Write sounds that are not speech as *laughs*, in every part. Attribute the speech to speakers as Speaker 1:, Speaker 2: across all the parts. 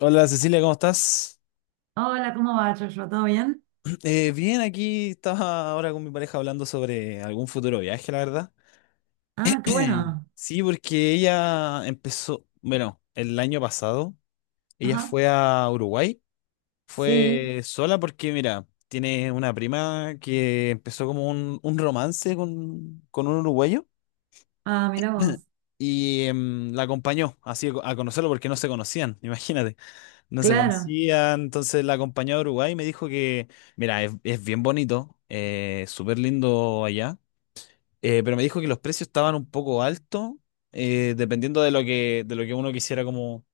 Speaker 1: Hola Cecilia, ¿cómo estás?
Speaker 2: Hola, ¿cómo va, Joshua? ¿Todo bien?
Speaker 1: *clears throat* Bien, aquí estaba ahora con mi pareja hablando sobre algún futuro viaje, la verdad.
Speaker 2: Ah, qué
Speaker 1: *clears throat*
Speaker 2: bueno.
Speaker 1: Sí, porque ella empezó, bueno, el año pasado, ella
Speaker 2: Ajá.
Speaker 1: fue a Uruguay,
Speaker 2: Sí.
Speaker 1: fue sola porque, mira, tiene una prima que empezó como un romance con un uruguayo
Speaker 2: Ah, mira vos.
Speaker 1: y la acompañó así a conocerlo porque no se conocían, *laughs* imagínate. No se
Speaker 2: Claro.
Speaker 1: conocían, entonces la acompañé a Uruguay y me dijo que, mira, es bien bonito, súper lindo allá, pero me dijo que los precios estaban un poco altos, dependiendo de de lo que uno quisiera como,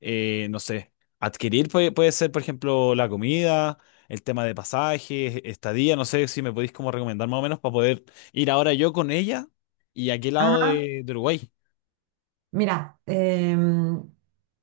Speaker 1: no sé, adquirir. Puede ser, por ejemplo, la comida, el tema de pasajes, estadía, no sé si me podéis como recomendar más o menos para poder ir ahora yo con ella y a qué lado
Speaker 2: Ajá.
Speaker 1: de Uruguay.
Speaker 2: Mira,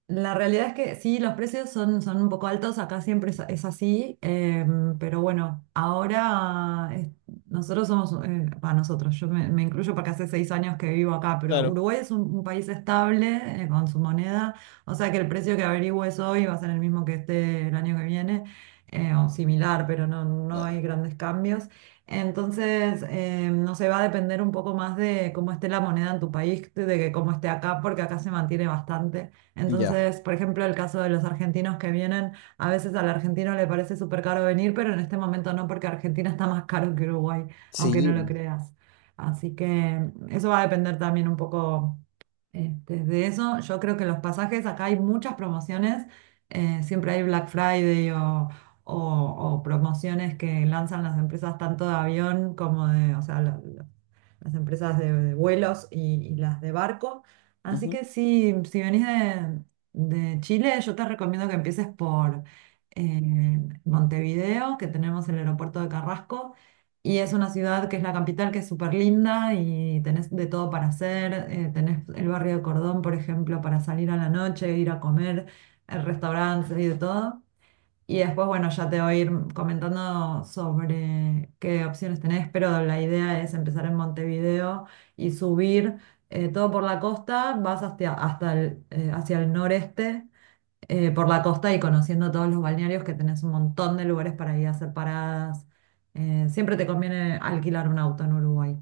Speaker 2: la realidad es que sí, los precios son un poco altos, acá siempre es así, pero bueno, nosotros somos, para nosotros, yo me incluyo porque hace 6 años que vivo acá, pero
Speaker 1: Claro.
Speaker 2: Uruguay es un país estable, con su moneda, o sea que el precio que averigües hoy va a ser el mismo que esté el año que viene, o similar, pero no
Speaker 1: Bueno,
Speaker 2: hay grandes cambios. Entonces, no sé, va a depender un poco más de cómo esté la moneda en tu país, de que cómo esté acá, porque acá se mantiene bastante.
Speaker 1: ya.
Speaker 2: Entonces, por ejemplo, el caso de los argentinos que vienen, a veces al argentino le parece súper caro venir, pero en este momento no, porque Argentina está más caro que Uruguay, aunque
Speaker 1: Sí.
Speaker 2: no lo creas. Así que eso va a depender también un poco de eso. Yo creo que los pasajes, acá hay muchas promociones, siempre hay Black Friday o, o promociones que lanzan las empresas tanto de avión como de, o sea, las empresas de vuelos y las de barco. Así
Speaker 1: Ujú.
Speaker 2: que si venís de Chile, yo te recomiendo que empieces por eh, Montevideo, que tenemos el aeropuerto de Carrasco. Y es una ciudad que es la capital, que es súper linda y tenés de todo para hacer. Tenés el barrio de Cordón, por ejemplo, para salir a la noche, ir a comer, restaurantes y de todo. Y después, bueno, ya te voy a ir comentando sobre qué opciones tenés, pero la idea es empezar en Montevideo y subir todo por la costa, vas hasta hacia el noreste, por la costa y conociendo todos los balnearios que tenés un montón de lugares para ir a hacer paradas. Siempre te conviene alquilar un auto en Uruguay.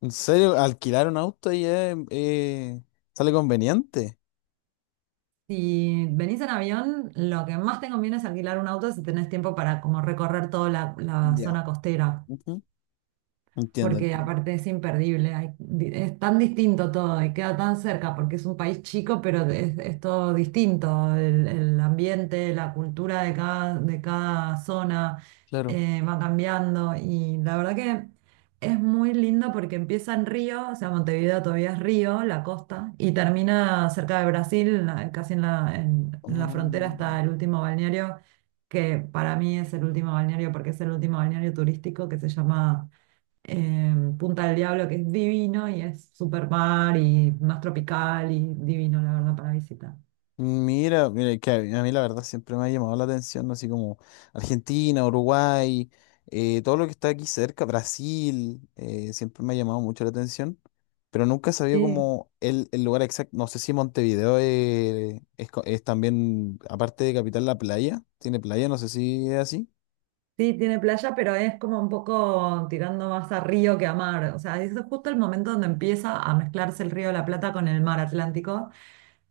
Speaker 1: ¿En serio? Alquilar un auto y es, sale conveniente.
Speaker 2: Si venís en avión, lo que más te conviene es alquilar un auto si tenés tiempo para como recorrer toda la
Speaker 1: Ya.
Speaker 2: zona costera.
Speaker 1: Ujú. Entiendo,
Speaker 2: Porque
Speaker 1: entiendo.
Speaker 2: aparte es imperdible, es tan distinto todo y queda tan cerca porque es un país chico, pero es todo distinto, el ambiente, la cultura de cada zona
Speaker 1: Claro.
Speaker 2: va cambiando y la verdad que es muy lindo porque empieza en Río, o sea, Montevideo todavía es Río, la costa, y termina cerca de Brasil, casi en la frontera
Speaker 1: Mm,
Speaker 2: está el último balneario que para mí es el último balneario porque es el último balneario turístico que se llama Punta del Diablo, que es divino y es super mar y más tropical y divino, la verdad, para visitar.
Speaker 1: mira, mira, que a mí la verdad siempre me ha llamado la atención, así como Argentina, Uruguay, todo lo que está aquí cerca, Brasil, siempre me ha llamado mucho la atención, pero nunca sabía
Speaker 2: Sí,
Speaker 1: como el lugar exacto. No sé si Montevideo es, es también, aparte de capital, la playa, tiene playa, no sé si es así.
Speaker 2: sí, tiene playa, pero es como un poco tirando más a río que a mar. O sea, es justo el momento donde empieza a mezclarse el río de la Plata con el mar Atlántico,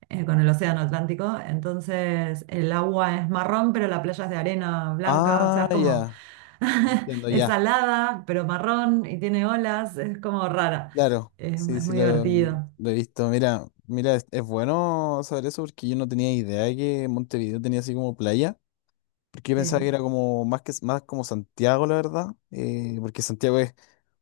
Speaker 2: con el océano Atlántico. Entonces, el agua es marrón, pero la playa es de arena blanca, o sea,
Speaker 1: Ah,
Speaker 2: es como
Speaker 1: ya.
Speaker 2: *laughs*
Speaker 1: Entiendo
Speaker 2: es
Speaker 1: ya,
Speaker 2: salada, pero marrón y tiene olas, es como rara.
Speaker 1: claro,
Speaker 2: Es
Speaker 1: sí, sí
Speaker 2: muy divertido.
Speaker 1: lo he visto. Mira, mira, es bueno saber eso porque yo no tenía idea de que Montevideo tenía así como playa, porque yo pensaba que
Speaker 2: Sí.
Speaker 1: era como más que más como Santiago, la verdad, porque Santiago es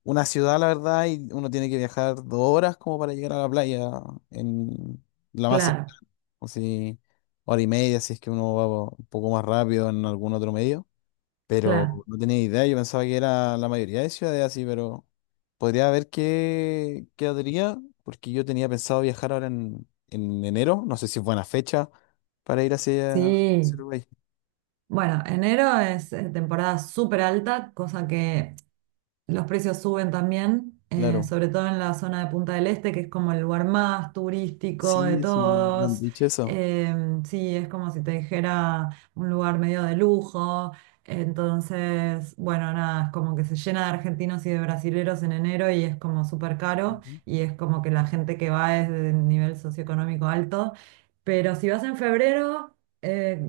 Speaker 1: una ciudad, la verdad, y uno tiene que viajar 2 horas como para llegar a la playa en la más
Speaker 2: Claro,
Speaker 1: cercana, o si 1 hora y media, si es que uno va un poco más rápido en algún otro medio. Pero
Speaker 2: claro.
Speaker 1: no tenía idea, yo pensaba que era la mayoría de ciudades así, pero podría ver qué quedaría, porque yo tenía pensado viajar ahora en enero, no sé si es buena fecha para ir hacia, hacia
Speaker 2: Sí.
Speaker 1: Uruguay.
Speaker 2: Bueno, enero es temporada súper alta, cosa que los precios suben también,
Speaker 1: Claro.
Speaker 2: sobre todo en la zona de Punta del Este, que es como el lugar más turístico de
Speaker 1: Sí, sí, me han
Speaker 2: todos.
Speaker 1: dicho eso.
Speaker 2: Sí, es como si te dijera un lugar medio de lujo. Entonces, bueno, nada, es como que se llena de argentinos y de brasileros en enero y es como súper caro
Speaker 1: Ujú.
Speaker 2: y es como que la gente que va es de nivel socioeconómico alto. Pero si vas en febrero, eh,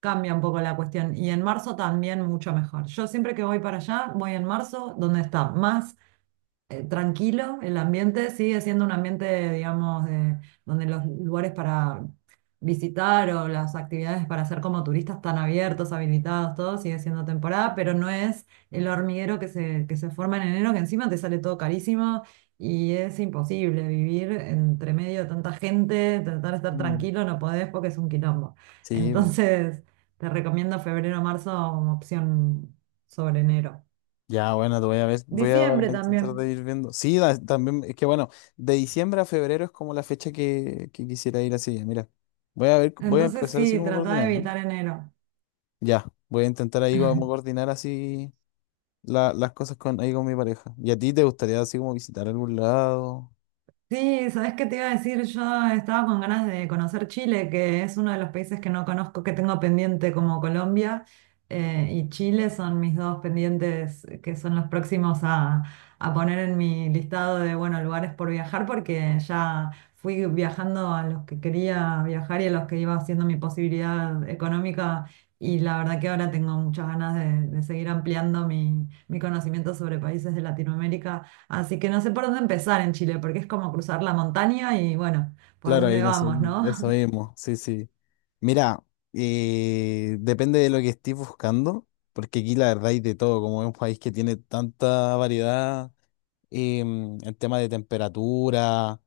Speaker 2: cambia un poco la cuestión. Y en marzo también mucho mejor. Yo siempre que voy para allá, voy en marzo, donde está más tranquilo, el ambiente sigue siendo un ambiente, digamos, donde los lugares para visitar o las actividades para hacer como turistas están abiertos, habilitados, todo sigue siendo temporada, pero no es el hormiguero que se forma en enero, que encima te sale todo carísimo y es imposible vivir entre medio de tanta gente, tratar de estar
Speaker 1: Mm.
Speaker 2: tranquilo, no podés porque es un quilombo.
Speaker 1: Sí, bo.
Speaker 2: Entonces, te recomiendo febrero marzo como opción sobre enero.
Speaker 1: Ya, bueno, te voy a ver, voy a
Speaker 2: Diciembre
Speaker 1: intentar
Speaker 2: también.
Speaker 1: de ir viendo. Sí, también, es que bueno, de diciembre a febrero es como la fecha que quisiera ir así, mira. Voy a ver, voy a
Speaker 2: Entonces
Speaker 1: empezar así
Speaker 2: sí,
Speaker 1: como
Speaker 2: tratá de
Speaker 1: coordinar.
Speaker 2: evitar enero.
Speaker 1: Ya, voy a intentar ahí como coordinar así las cosas con, ahí con mi pareja. ¿Y a ti te gustaría así como visitar algún lado?
Speaker 2: Sí, ¿sabés qué te iba a decir? Yo estaba con ganas de conocer Chile, que es uno de los países que no conozco, que tengo pendiente como Colombia, y Chile son mis dos pendientes que son los próximos a poner en mi listado de, bueno, lugares por viajar, porque ya fui viajando a los que quería viajar y a los que iba haciendo mi posibilidad económica, y la verdad que ahora tengo muchas ganas de seguir ampliando mi conocimiento sobre países de Latinoamérica. Así que no sé por dónde empezar en Chile, porque es como cruzar la montaña y bueno, por
Speaker 1: Claro, ahí
Speaker 2: dónde
Speaker 1: no sé,
Speaker 2: vamos,
Speaker 1: eso
Speaker 2: ¿no?
Speaker 1: mismo, sí, sí. Mira, depende de lo que estés buscando, porque aquí la verdad hay de todo, como es un país que tiene tanta variedad en tema de temperatura,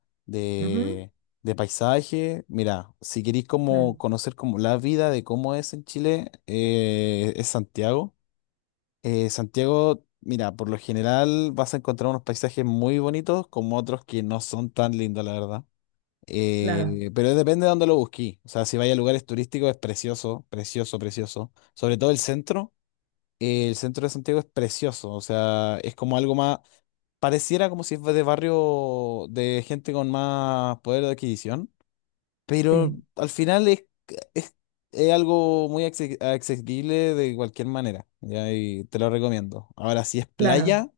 Speaker 2: *laughs* Ujú,
Speaker 1: de, de paisaje. Mira, si queréis como
Speaker 2: claro,
Speaker 1: conocer como la vida de cómo es en Chile, es Santiago. Santiago, mira, por lo general vas a encontrar unos paisajes muy bonitos como otros que no son tan lindos, la verdad.
Speaker 2: claro,
Speaker 1: Pero depende de dónde lo busquís. O sea, si vais a lugares turísticos es precioso, precioso, precioso. Sobre todo el centro. El centro de Santiago es precioso. O sea, es como algo más... Pareciera como si fuese de barrio de gente con más poder de adquisición. Pero
Speaker 2: sí,
Speaker 1: al final es, es algo muy accesible de cualquier manera, ¿ya? Y te lo recomiendo. Ahora, si es
Speaker 2: claro.
Speaker 1: playa,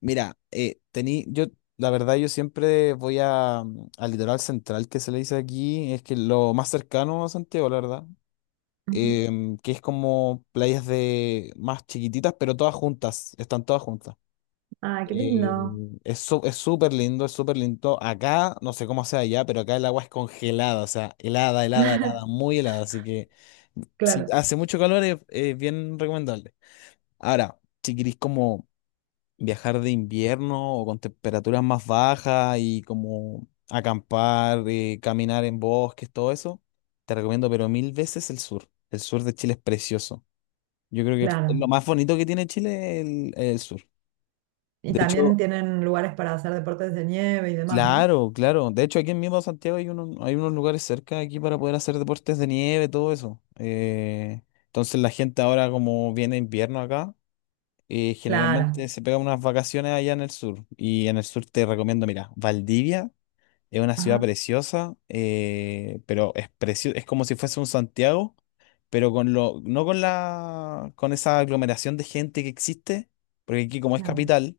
Speaker 1: mira, tení, yo, la verdad, yo siempre voy a, al litoral central que se le dice aquí, es que lo más cercano a Santiago, la verdad,
Speaker 2: Ujú.
Speaker 1: que es como playas de más chiquititas, pero todas juntas, están todas juntas.
Speaker 2: Ah, qué
Speaker 1: Eh,
Speaker 2: lindo.
Speaker 1: es es súper lindo, es súper lindo. Acá, no sé cómo sea allá, pero acá el agua es congelada, o sea, helada, helada, helada,
Speaker 2: *laughs*
Speaker 1: muy helada. Así que si
Speaker 2: Claro,
Speaker 1: hace mucho calor es bien recomendable. Ahora, si queréis como viajar de invierno o con temperaturas más bajas y como acampar, caminar en bosques, todo eso, te recomiendo, pero mil veces el sur. El sur de Chile es precioso. Yo creo que es lo
Speaker 2: claro.
Speaker 1: más bonito que tiene Chile el sur.
Speaker 2: Y
Speaker 1: De hecho,
Speaker 2: también tienen lugares para hacer deportes de nieve y demás, ¿no?
Speaker 1: claro, claro. De hecho, aquí en mismo Santiago hay unos lugares cerca aquí para poder hacer deportes de nieve, todo eso. Entonces la gente ahora como viene invierno acá,
Speaker 2: Claro.
Speaker 1: generalmente se pega unas vacaciones allá en el sur. Y en el sur te recomiendo, mira, Valdivia es una ciudad
Speaker 2: Ajá,
Speaker 1: preciosa, pero es es como si fuese un Santiago, pero con lo, no con la, con esa aglomeración de gente que existe, porque aquí como es
Speaker 2: claro.
Speaker 1: capital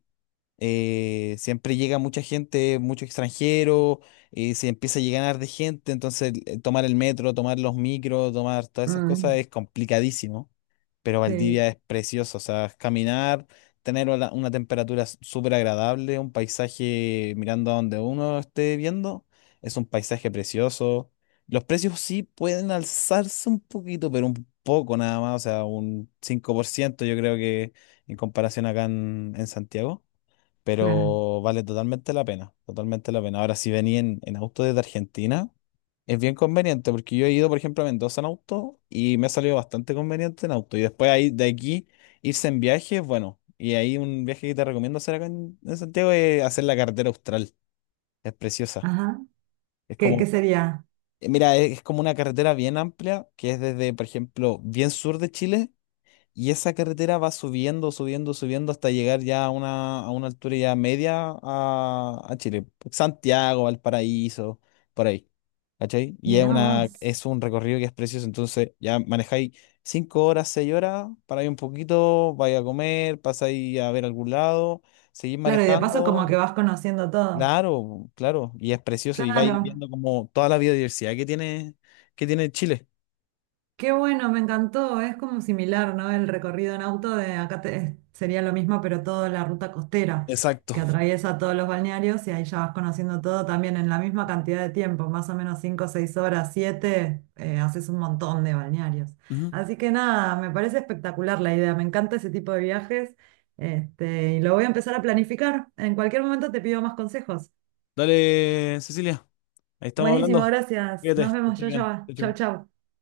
Speaker 1: siempre llega mucha gente, mucho extranjero, y se empieza a llegar de gente, entonces tomar el metro, tomar los micros, tomar todas esas cosas
Speaker 2: Mm,
Speaker 1: es complicadísimo, pero
Speaker 2: sí,
Speaker 1: Valdivia es precioso, o sea, caminar, tener una temperatura súper agradable, un paisaje mirando a donde uno esté viendo, es un paisaje precioso. Los precios sí pueden alzarse un poquito, pero un poco nada más, o sea, un 5% yo creo que en comparación acá en Santiago,
Speaker 2: claro.
Speaker 1: pero vale totalmente la pena, totalmente la pena. Ahora, si venía en auto desde Argentina, es bien conveniente, porque yo he ido, por ejemplo, a Mendoza en auto y me ha salido bastante conveniente en auto. Y después ahí, de aquí, irse en viaje es bueno. Y ahí un viaje que te recomiendo hacer acá en Santiago es hacer la carretera Austral. Es preciosa.
Speaker 2: Ajá.
Speaker 1: Es
Speaker 2: ¿Qué
Speaker 1: como,
Speaker 2: sería?
Speaker 1: mira, es como una carretera bien amplia, que es desde, por ejemplo, bien sur de Chile y esa carretera va subiendo, subiendo, subiendo hasta llegar ya a una altura ya media a Chile. Santiago, Valparaíso, por ahí. ¿Cachai? Y
Speaker 2: Mirá vos.
Speaker 1: es un recorrido que es precioso. Entonces ya manejáis 5 horas, 6 horas, paráis un poquito, vais a comer, pasáis a ver algún lado, seguís
Speaker 2: Claro, y de paso como que
Speaker 1: manejando.
Speaker 2: vas conociendo todo.
Speaker 1: Claro, claro. Y es precioso. Y vais
Speaker 2: Claro.
Speaker 1: viendo como toda la biodiversidad que tiene Chile.
Speaker 2: Qué bueno, me encantó. Es como similar, ¿no? El recorrido en auto de acá sería lo mismo, pero toda la ruta costera
Speaker 1: Exacto.
Speaker 2: que atraviesa todos los balnearios y ahí ya vas conociendo todo también en la misma cantidad de tiempo, más o menos 5, 6 horas, 7, haces un montón de balnearios.
Speaker 1: Ujú.
Speaker 2: Así que nada, me parece espectacular la idea, me encanta ese tipo de viajes, y lo voy a empezar a planificar. En cualquier momento te pido más consejos.
Speaker 1: Dale, Cecilia. Ahí estamos
Speaker 2: Buenísimo,
Speaker 1: hablando.
Speaker 2: gracias.
Speaker 1: Fíjate,
Speaker 2: Nos
Speaker 1: que
Speaker 2: vemos,
Speaker 1: estés
Speaker 2: yo,
Speaker 1: bien.
Speaker 2: yo.
Speaker 1: Chau,
Speaker 2: Chau,
Speaker 1: chau.
Speaker 2: chau.